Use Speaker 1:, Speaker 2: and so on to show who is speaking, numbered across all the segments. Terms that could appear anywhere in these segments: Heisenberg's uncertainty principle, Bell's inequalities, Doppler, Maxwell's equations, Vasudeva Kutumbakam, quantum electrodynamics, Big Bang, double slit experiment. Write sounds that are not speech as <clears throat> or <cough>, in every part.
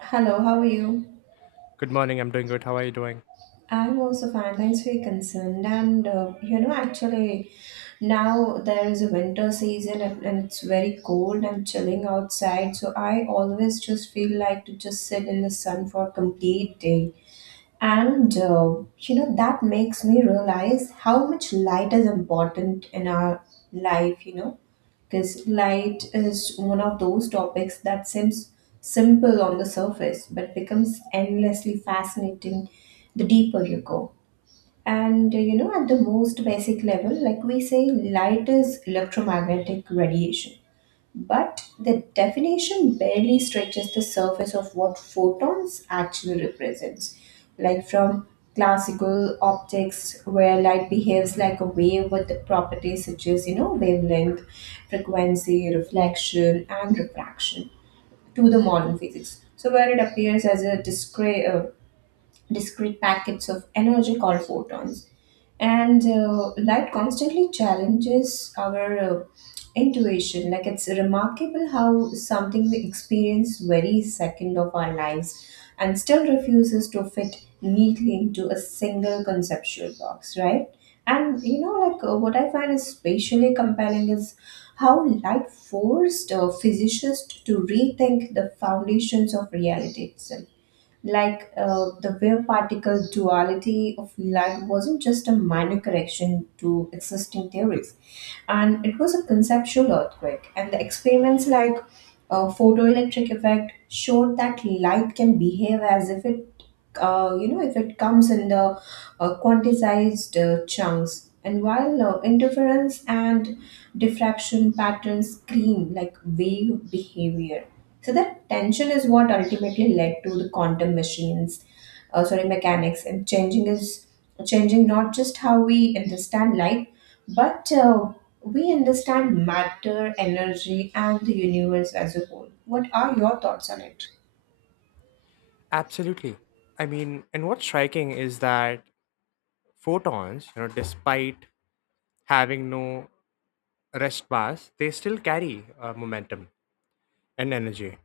Speaker 1: Hello, how are you?
Speaker 2: Good morning. I'm doing good. How are you doing?
Speaker 1: I'm also fine. Thanks for your concern. And you know, actually, Now there is a winter season and it's very cold and chilling outside. So I always just feel like to just sit in the sun for a complete day. And that makes me realize how much light is important in our life, because light is one of those topics that seems simple on the surface but becomes endlessly fascinating the deeper you go. At the most basic level, we say, light is electromagnetic radiation but the definition barely stretches the surface of what photons actually represents. From classical optics, where light behaves like a wave with the properties such as wavelength, frequency, reflection, and refraction, to the modern physics. So, where it appears as a discrete packets of energy called photons. And Light constantly challenges our intuition. Like it's remarkable how something we experience very second of our lives and still refuses to fit neatly into a single conceptual box, right? And you know, like What I find is spatially compelling is how light forced physicists to rethink the foundations of reality itself, like the wave particle duality of light wasn't just a minor correction to existing theories and it was a conceptual earthquake. And the experiments like photoelectric effect showed that light can behave as if it if it comes in the quantized chunks, and while interference and diffraction patterns scream like wave behavior. So that tension is what ultimately led to the quantum machines sorry mechanics, and changing not just how we understand life, but we understand matter, energy and the universe as a whole. What are your thoughts on it?
Speaker 2: Absolutely. I mean, and what's striking is that photons, despite having no rest bars, they still carry momentum and energy.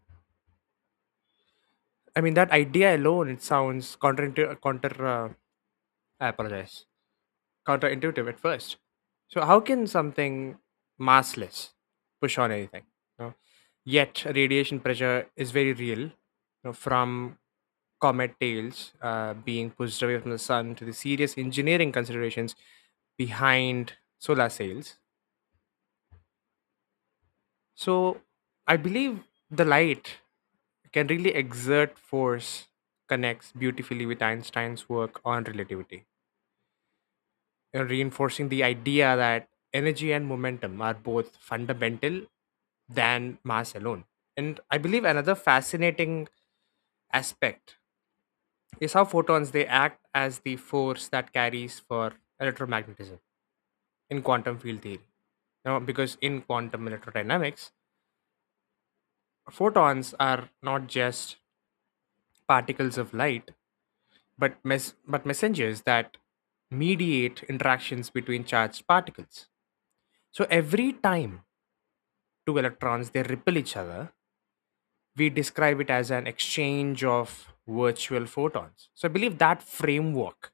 Speaker 2: I mean, that idea alone, it sounds counter, counter I apologize. Counterintuitive at first. So how can something massless push on anything? You know? Yet radiation pressure is very real. You know, from comet tails being pushed away from the sun to the serious engineering considerations behind solar sails. So I believe the light can really exert force connects beautifully with Einstein's work on relativity. Reinforcing the idea that energy and momentum are both fundamental than mass alone. And I believe another fascinating aspect is how photons they act as the force that carries for electromagnetism in quantum field theory. Now, because in quantum electrodynamics, photons are not just particles of light, but messengers that mediate interactions between charged particles. So every time two electrons they repel each other, we describe it as an exchange of virtual photons. So I believe that framework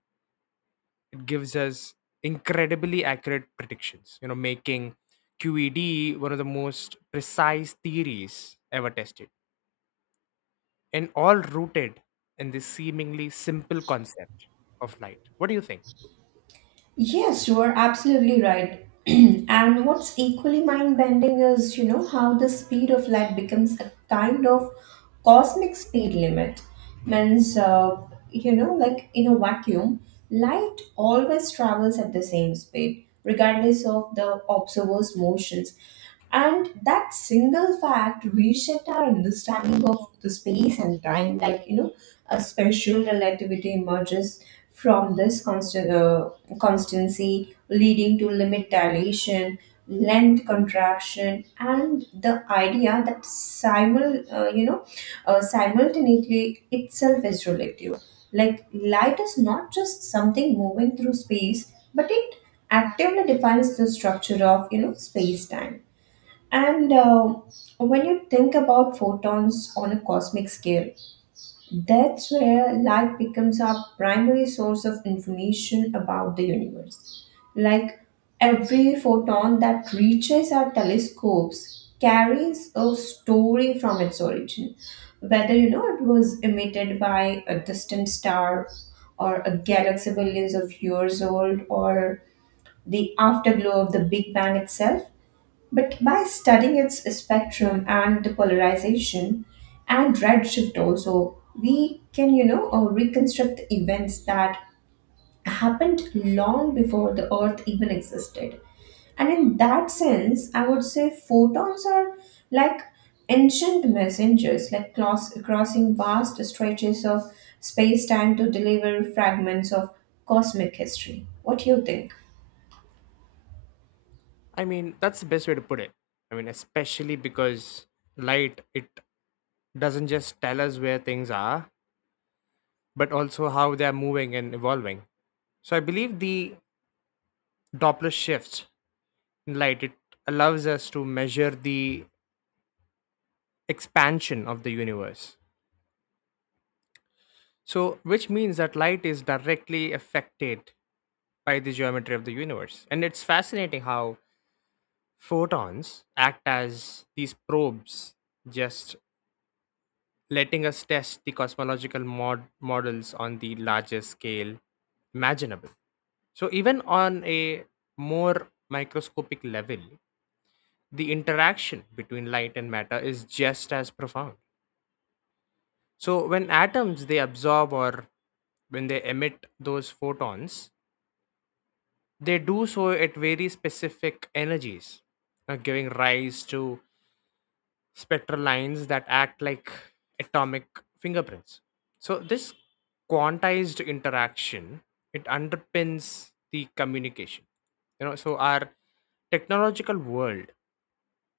Speaker 2: it gives us incredibly accurate predictions, making QED one of the most precise theories ever tested, and all rooted in this seemingly simple concept of light. What do you think?
Speaker 1: Yes, you are absolutely right. <clears throat> And what's equally mind bending is, how the speed of light becomes a kind of cosmic speed limit. Means, like in a vacuum, light always travels at the same speed, regardless of the observer's motions. And that single fact reshaped our understanding of the space and time. A special relativity emerges from this constancy, leading to limit dilation, length contraction, and the idea that simultaneity itself is relative. Like light is not just something moving through space, but it actively defines the structure of space time. And When you think about photons on a cosmic scale, that's where light becomes our primary source of information about the universe. Like every photon that reaches our telescopes carries a story from its origin, whether it was emitted by a distant star or a galaxy billions of years old or the afterglow of the Big Bang itself. But by studying its spectrum and the polarization and redshift also, we can reconstruct the events that happened long before the Earth even existed. And in that sense, I would say photons are like ancient messengers, like crossing vast stretches of space time to deliver fragments of cosmic history. What do you think?
Speaker 2: I mean, that's the best way to put it. I mean, especially because light it doesn't just tell us where things are, but also how they are moving and evolving. So I believe the Doppler shifts in light it allows us to measure the expansion of the universe. So which means that light is directly affected by the geometry of the universe. And it's fascinating how photons act as these probes, just letting us test the cosmological models on the largest scale imaginable. So, even on a more microscopic level, the interaction between light and matter is just as profound. So, when atoms they absorb or when they emit those photons, they do so at very specific energies, giving rise to spectral lines that act like atomic fingerprints. So this quantized interaction it underpins the communication. You know, so our technological world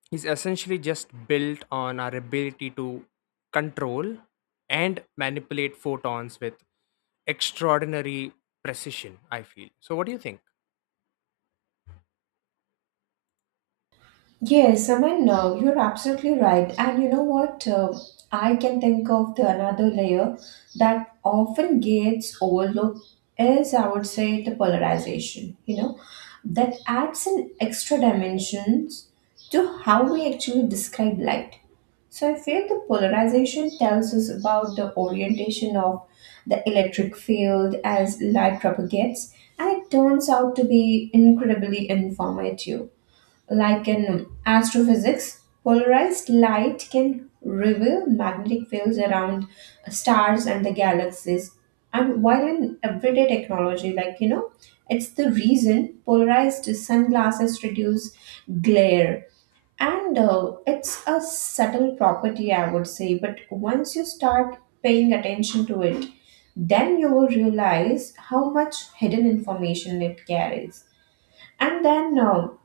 Speaker 2: is essentially just built on our ability to control and manipulate photons with extraordinary precision, I feel. So what do you think?
Speaker 1: Yes, I mean, no, you're absolutely right. And you know what? I can think of the another layer that often gets overlooked is, I would say, the polarization, that adds an extra dimensions to how we actually describe light. So I feel the polarization tells us about the orientation of the electric field as light propagates, and it turns out to be incredibly informative like in astrophysics, polarized light can reveal magnetic fields around stars and the galaxies. And while in everyday technology, it's the reason polarized sunglasses reduce glare. And it's a subtle property, I would say. But once you start paying attention to it, then you will realize how much hidden information it carries. And then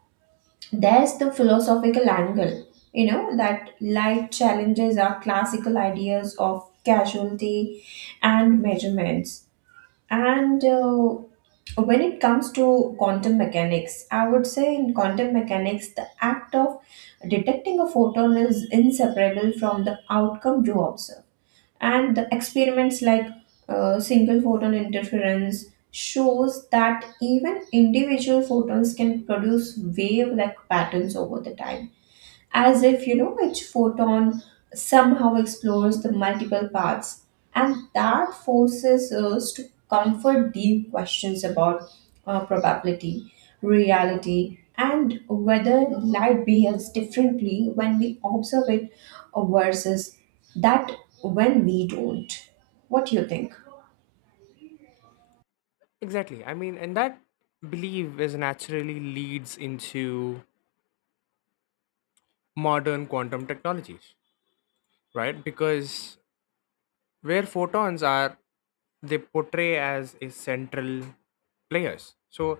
Speaker 1: There's the philosophical angle, that life challenges our classical ideas of casualty and measurements, and when it comes to quantum mechanics, I would say in quantum mechanics the act of detecting a photon is inseparable from the outcome you observe. And the experiments like single photon interference shows that even individual photons can produce wave-like patterns over the time, as if each photon somehow explores the multiple paths. And that forces us to comfort deep questions about probability, reality, and whether light behaves differently when we observe it versus that when we don't. What do you think?
Speaker 2: Exactly. I mean, and that belief is naturally leads into modern quantum technologies. Right? Because where photons are, they portray as a central players. So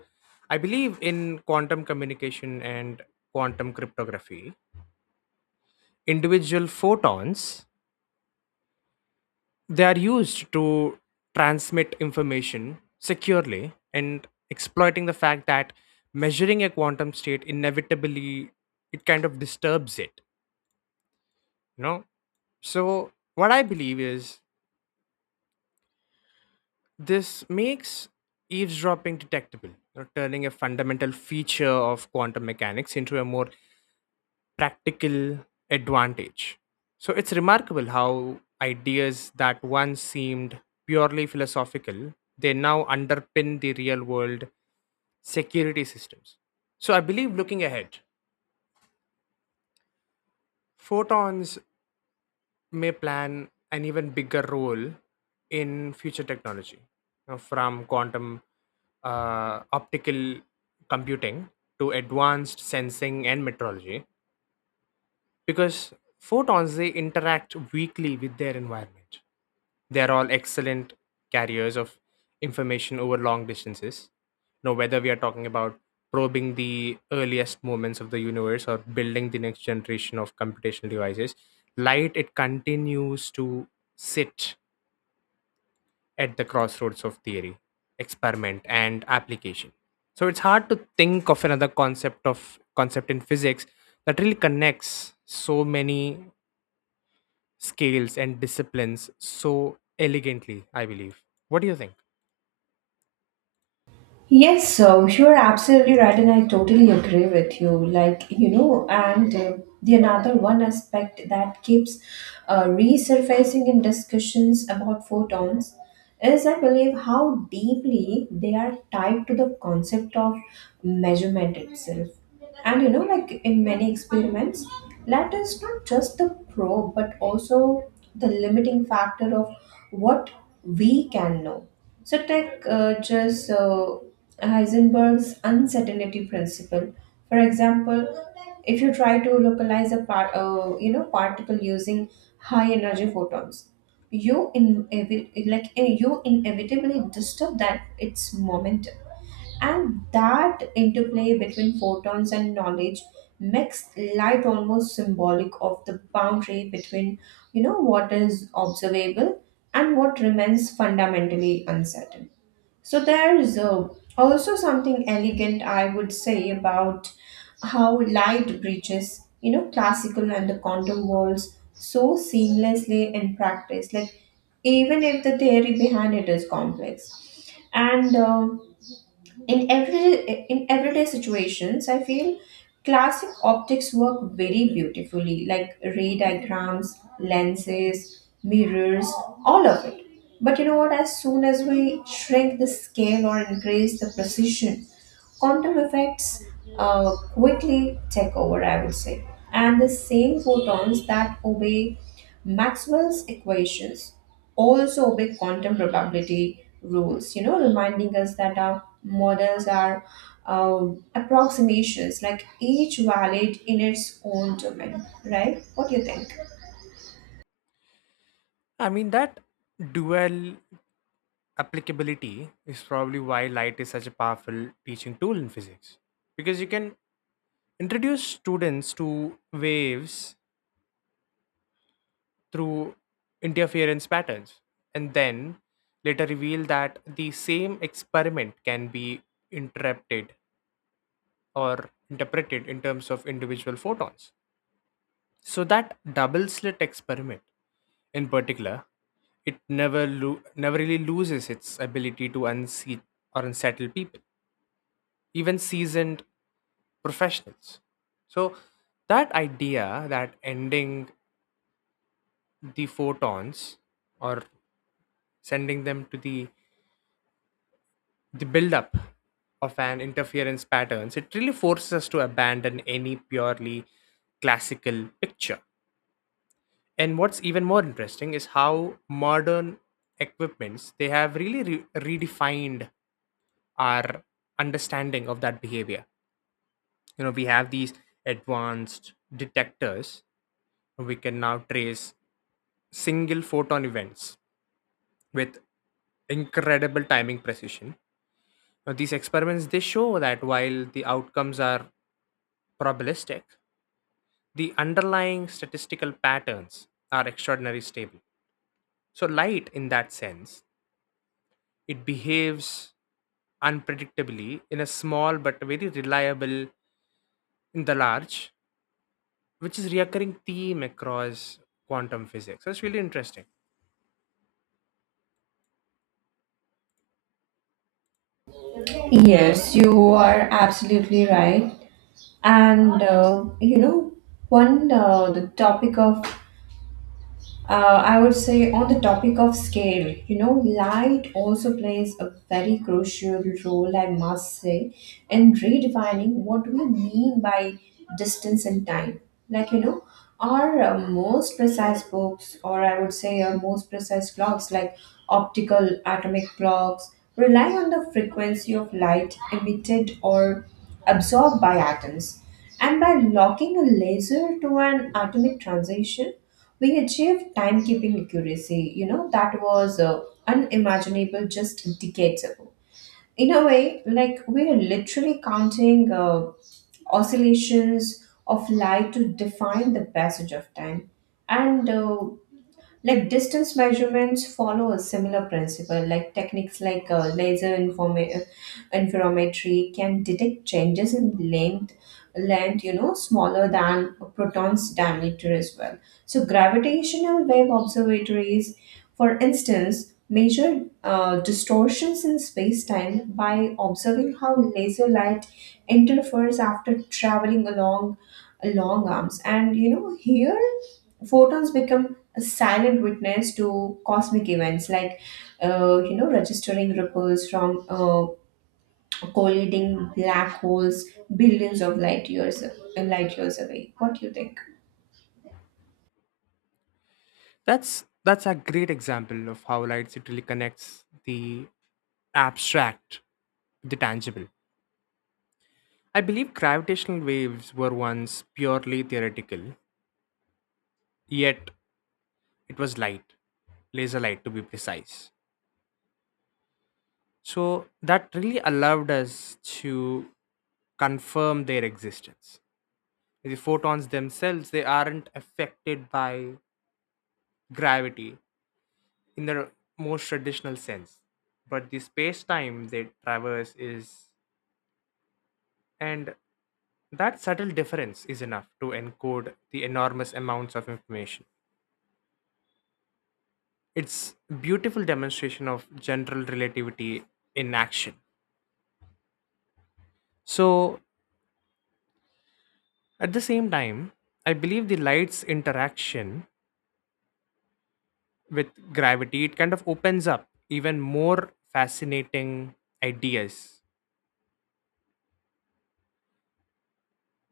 Speaker 2: I believe in quantum communication and quantum cryptography, individual photons they are used to transmit information securely and exploiting the fact that measuring a quantum state inevitably it kind of disturbs it, you know? So what I believe is this makes eavesdropping detectable, you know, turning a fundamental feature of quantum mechanics into a more practical advantage. So it's remarkable how ideas that once seemed purely philosophical, they now underpin the real world security systems. So I believe looking ahead, photons may plan an even bigger role in future technology, you know, from quantum optical computing to advanced sensing and metrology, because photons they interact weakly with their environment, they are all excellent carriers of information over long distances. Now whether we are talking about probing the earliest moments of the universe or building the next generation of computational devices, light it continues to sit at the crossroads of theory, experiment, and application. So it's hard to think of another concept in physics that really connects so many scales and disciplines so elegantly, I believe. What do you think?
Speaker 1: Yes, so you're absolutely right, and I totally agree with you. Like, you know, and The another one aspect that keeps resurfacing in discussions about photons is, I believe, how deeply they are tied to the concept of measurement itself. And you know, like in many experiments, that is not just the probe, but also the limiting factor of what we can know. So, take just Heisenberg's uncertainty principle. For example, if you try to localize a particle using high energy photons, you in like eh, you inevitably disturb that its momentum. And that interplay between photons and knowledge makes light almost symbolic of the boundary between, what is observable and what remains fundamentally uncertain. So there is also something elegant, I would say, about how light breaches, classical and the quantum worlds so seamlessly in practice. Like even if the theory behind it is complex, and in everyday situations I feel classic optics work very beautifully, like ray diagrams, lenses, mirrors, all of it. But you know what, as soon as we shrink the scale or increase the precision, quantum effects quickly take over, I would say. And the same photons that obey Maxwell's equations also big quantum probability rules, reminding us that our models are approximations, like each valid in its own domain, right? What do you think?
Speaker 2: I mean, that dual applicability is probably why light is such a powerful teaching tool in physics. Because you can introduce students to waves through interference patterns, and then later reveal that the same experiment can be interrupted or interpreted in terms of individual photons. So that double slit experiment, in particular, it never really loses its ability to unseat or unsettle people, even seasoned professionals. So that idea that ending the photons or sending them to the buildup of an interference patterns, it really forces us to abandon any purely classical picture. And what's even more interesting is how modern equipments they have really redefined our understanding of that behavior. You know, we have these advanced detectors. We can now trace single photon events with incredible timing precision. Now, these experiments they show that while the outcomes are probabilistic, the underlying statistical patterns are extraordinarily stable. So light in that sense, it behaves unpredictably in a small but very reliable in the large, which is recurring theme across quantum physics. That's really interesting.
Speaker 1: Yes, you are absolutely right. And you know one the topic of I would say on the topic of scale, light also plays a very crucial role, I must say, in redefining what we mean by distance and time. Like, you know, our most precise books, or I would say our most precise clocks, like optical atomic clocks, rely on the frequency of light emitted or absorbed by atoms. And by locking a laser to an atomic transition, we achieved timekeeping accuracy, that was unimaginable just decades ago. In a way, like we are literally counting oscillations of light to define the passage of time. And Like distance measurements follow a similar principle, like techniques like laser interferometry can detect changes in length, smaller than a proton's diameter as well. So gravitational wave observatories, for instance, measure distortions in space-time by observing how laser light interferes after traveling along long arms. And you know, here photons become a silent witness to cosmic events, like registering ripples from colliding black holes billions of light years away. What do you think?
Speaker 2: That's a great example of how light really connects the abstract with the tangible. I believe gravitational waves were once purely theoretical, yet it was light, laser light to be precise. So that really allowed us to confirm their existence. The photons themselves, they aren't affected by gravity in the most traditional sense. But the space time they traverse is, and that subtle difference is enough to encode the enormous amounts of information. It's beautiful demonstration of general relativity in action. So, at the same time, I believe the light's interaction with gravity, it kind of opens up even more fascinating ideas.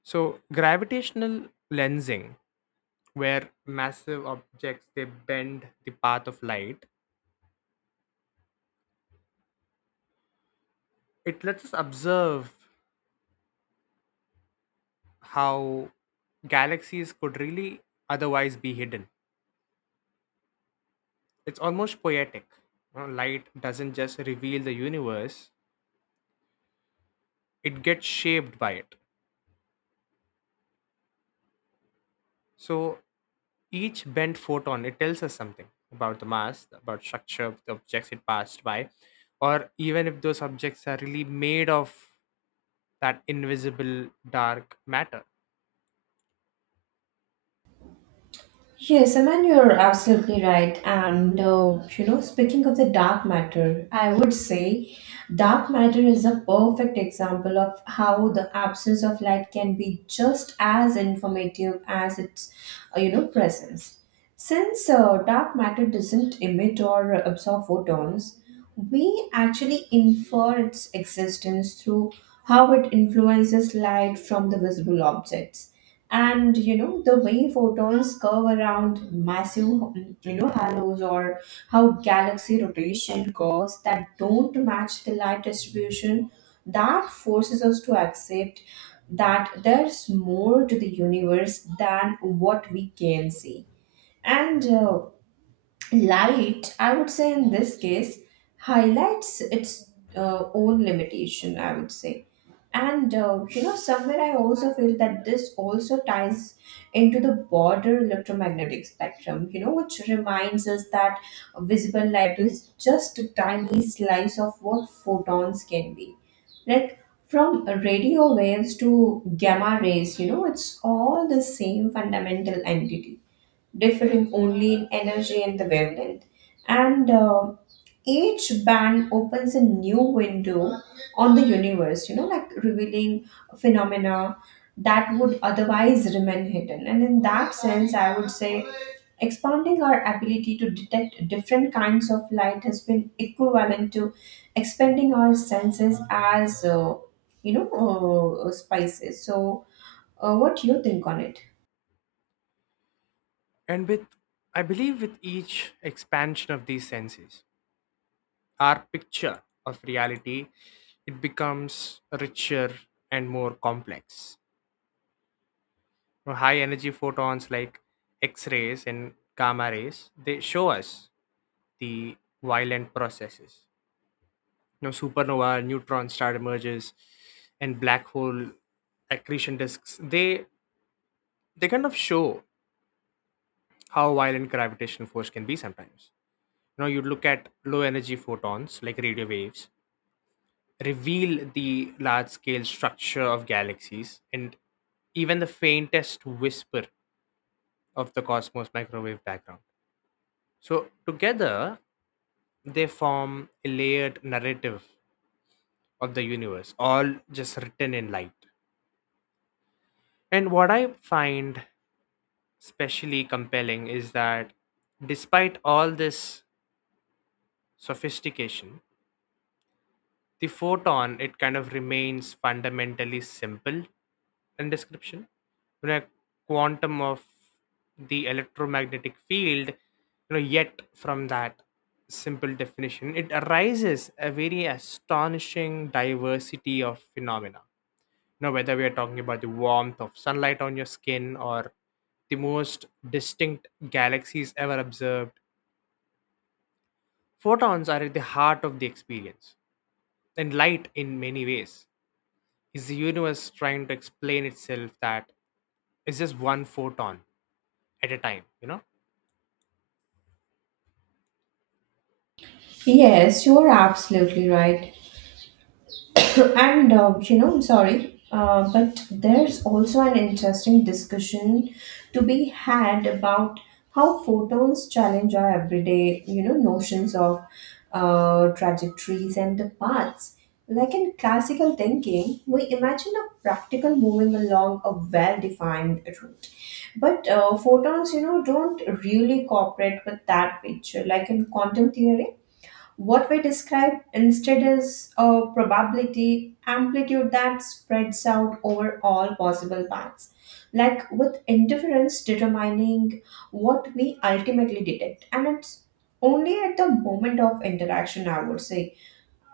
Speaker 2: So, gravitational lensing, where massive objects they bend the path of light, it lets us observe how galaxies could really otherwise be hidden. It's almost poetic. You know, light doesn't just reveal the universe, it gets shaped by it. So each bent photon it tells us something about the mass, about structure of the objects it passed by, or even if those objects are really made of that invisible dark matter.
Speaker 1: Yes, I mean, you're absolutely right. Speaking of the dark matter, I would say dark matter is a perfect example of how the absence of light can be just as informative as its, presence. Since dark matter doesn't emit or absorb photons, we actually infer its existence through how it influences light from the visible objects. And you know, the way photons curve around massive halos, or how galaxy rotation curves that don't match the light distribution, that forces us to accept that there's more to the universe than what we can see. And Light, I would say in this case, highlights its own limitation, I would say. Somewhere I also feel that this also ties into the broader electromagnetic spectrum, which reminds us that visible light is just a tiny slice of what photons can be. Like from radio waves to gamma rays, it's all the same fundamental entity differing only in energy and the wavelength. And Each band opens a new window on the universe, like revealing phenomena that would otherwise remain hidden. And in that sense, I would say expanding our ability to detect different kinds of light has been equivalent to expanding our senses as, spices. So, what do you think on it?
Speaker 2: And with I believe with each expansion of these senses, our picture of reality it becomes richer and more complex. You know, high energy photons like X rays and gamma rays they show us the violent processes. You know, supernova neutron star emerges and black hole accretion disks, they kind of show how violent gravitational force can be sometimes. You know, you look at low energy photons like radio waves reveal the large scale structure of galaxies and even the faintest whisper of the cosmos microwave background. So together they form a layered narrative of the universe, all just written in light. And what I find especially compelling is that despite all this sophistication, the photon it kind of remains fundamentally simple in description. When a quantum of the electromagnetic field, you know, yet from that simple definition, it arises a very astonishing diversity of phenomena. Now, whether we are talking about the warmth of sunlight on your skin or the most distinct galaxies ever observed, photons are at the heart of the experience. And light, in many ways, is the universe trying to explain itself that it's just one photon at a time, you know?
Speaker 1: Yes, you are absolutely right. <coughs> I'm sorry, but there's also an interesting discussion to be had about how photons challenge our everyday, notions of trajectories and the paths. Like in classical thinking, we imagine a practical moving along a well-defined route. But photons, you know, don't really cooperate with that picture. Like in quantum theory, what we describe instead is a probability amplitude that spreads out over all possible paths, like with interference determining what we ultimately detect. And it's only at the moment of interaction, I would say.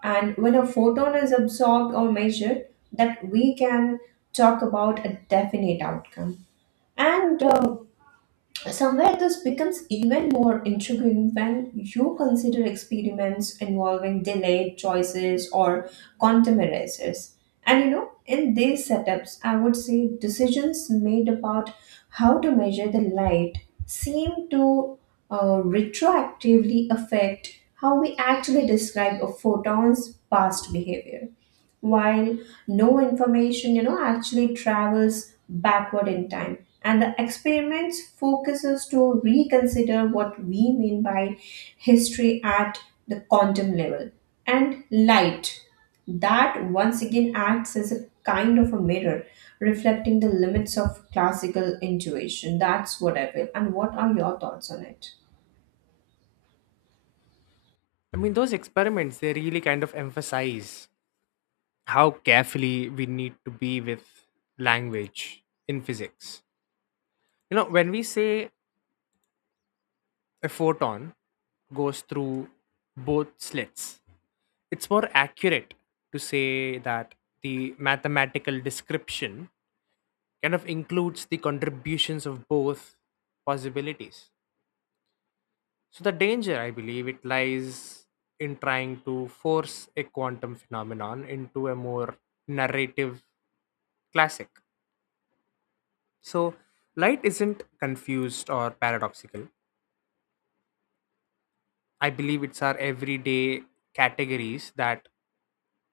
Speaker 1: And when a photon is absorbed or measured, that we can talk about a definite outcome. And Somewhere this becomes even more intriguing when you consider experiments involving delayed choices or quantum erasers. And you know, in these setups, I would say decisions made about how to measure the light seem to retroactively affect how we actually describe a photon's past behavior while no information you know actually travels backward in time, and the experiments focuses to reconsider what we mean by history at the quantum level, and light that once again acts as a kind of a mirror reflecting the limits of classical intuition. That's what I feel. And what are your thoughts on it?
Speaker 2: I mean, those experiments, they really kind of emphasize how carefully we need to be with language in physics. You know, when we say a photon goes through both slits. It's more accurate to say that the mathematical description kind of includes the contributions of both possibilities. So, the danger, I believe, it lies in trying to force a quantum phenomenon into a more narrative classic. So, light isn't confused or paradoxical. I believe it's our everyday categories that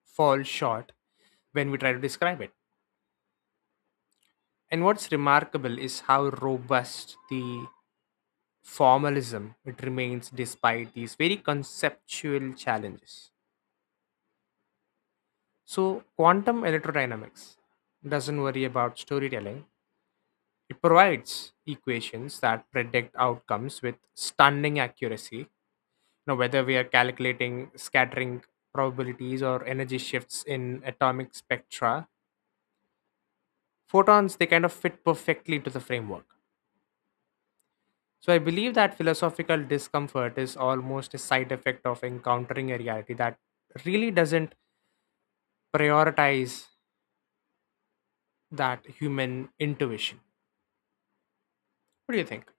Speaker 2: fall short when we try to describe it. And what's remarkable is how robust the formalism it remains despite these very conceptual challenges. So quantum electrodynamics doesn't worry about storytelling. It provides equations that predict outcomes with stunning accuracy. Now, whether we are calculating scattering probabilities or energy shifts in atomic spectra, photons they kind of fit perfectly into the framework. So I believe that philosophical discomfort is almost a side effect of encountering a reality that really doesn't prioritize that human intuition. What do you think?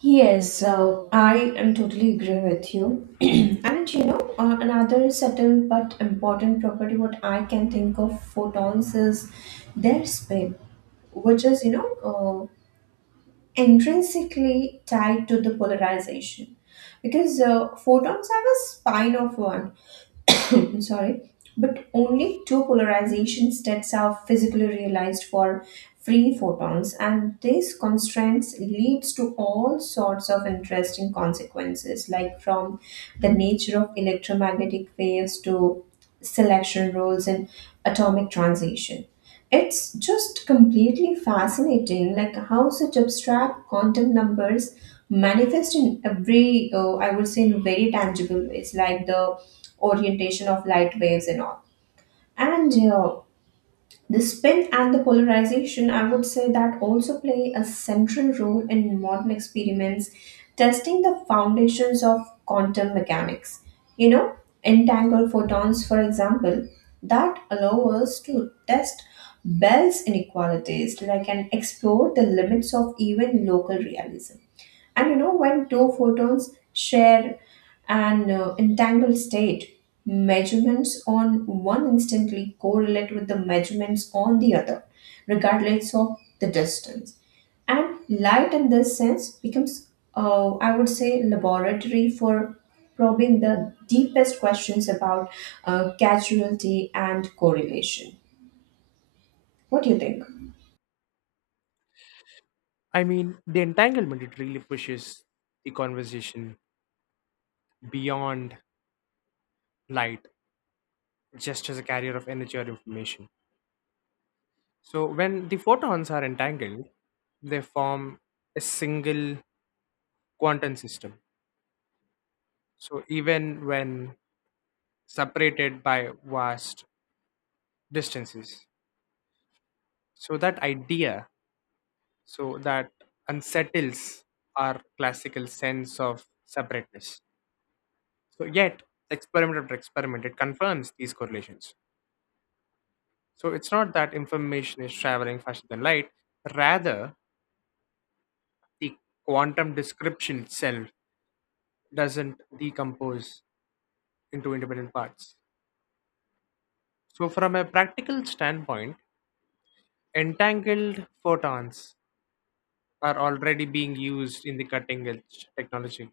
Speaker 1: Yes, I am totally agree with you. <clears throat> And you know, another subtle but important property what I can think of photons is their spin, which is you know intrinsically tied to the polarization, because photons have a spin of one. <clears throat> Sorry, but only two polarization states are physically realized for free photons, and these constraints leads to all sorts of interesting consequences, like from the nature of electromagnetic waves to selection rules and atomic transition. It's just completely fascinating, like how such abstract quantum numbers manifest in every, I would say, in very tangible ways, like the orientation of light waves and all. And the spin and the polarization, I would say, that also play a central role in modern experiments testing the foundations of quantum mechanics. You know, entangled photons, for example, that allow us to test Bell's inequalities, like and explore the limits of even local realism. And you know, when two photons share an entangled state, measurements on one instantly correlate with the measurements on the other, regardless of the distance. And light, in this sense, becomes, I would say, laboratory for probing the deepest questions about causality and correlation. What do you think?
Speaker 2: I mean, the entanglement it really pushes the conversation beyond light just as a carrier of energy or information. So when the photons are entangled, they form a single quantum system. So even when separated by vast distances, so that idea, so that unsettles our classical sense of separateness. So yet, experiment after experiment, it confirms these correlations. So it's not that information is traveling faster than light, rather, the quantum description itself doesn't decompose into independent parts. So, from a practical standpoint, entangled photons are already being used in the cutting edge technology.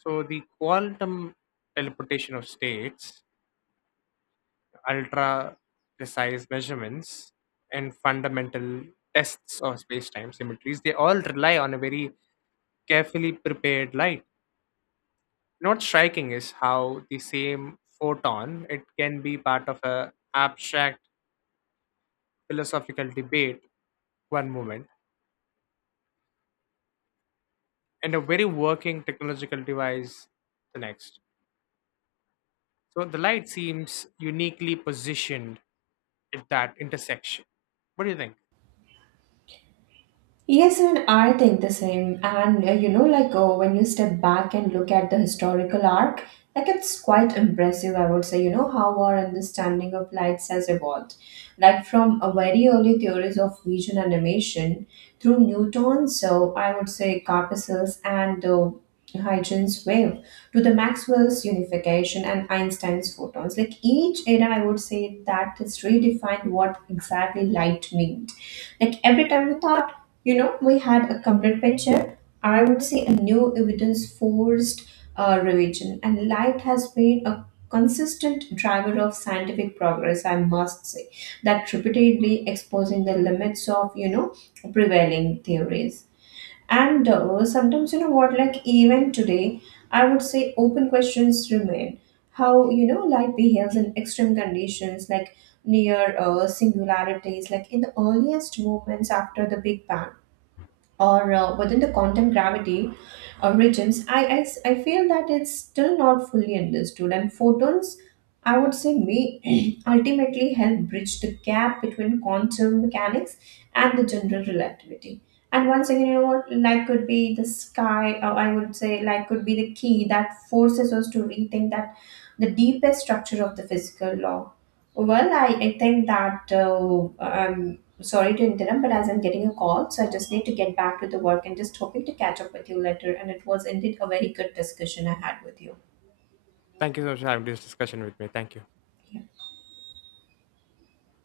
Speaker 2: So the quantum teleportation of states, ultra precise measurements, and fundamental tests of space-time symmetries, they all rely on a very carefully prepared light. Not striking is how the same photon it can be part of a abstract philosophical debate one moment and a very working technological device the next. So the light seems uniquely positioned at that intersection. What do you think?
Speaker 1: Yes, and I think the same. And you know, like when you step back and look at the historical arc, like it's quite impressive, I would say, you know, how our understanding of lights has evolved. Like from a very early theories of vision animation through Newton's, so I would say Carpenter's and Huygens wave to the Maxwell's unification and Einstein's photons. Like each era, I would say that has redefined what exactly light means, like every time we thought, you know, we had a complete picture, I would say a new evidence forced revision. And light has been a consistent driver of scientific progress, I must say, that repeatedly exposing the limits of, you know, prevailing theories. And sometimes, you know what, like even today, I would say open questions remain. How, you know, light behaves in extreme conditions, like near singularities, like in the earliest moments after the Big Bang or within the quantum gravity regions, I feel that it's still not fully understood. And photons, I would say, may <clears throat> ultimately help bridge the gap between quantum mechanics and the general relativity. And once again, you know what, light could be the sky, or I would say, light could be the key that forces us to rethink that the deepest structure of the physical law. Well, I think that sorry to interrupt, but as I'm getting a call, so I just need to get back to the work and just hoping to catch up with you later. And it was indeed a very good discussion I had with you.
Speaker 2: Thank you so much for having this discussion with me. Thank you.
Speaker 1: Yeah.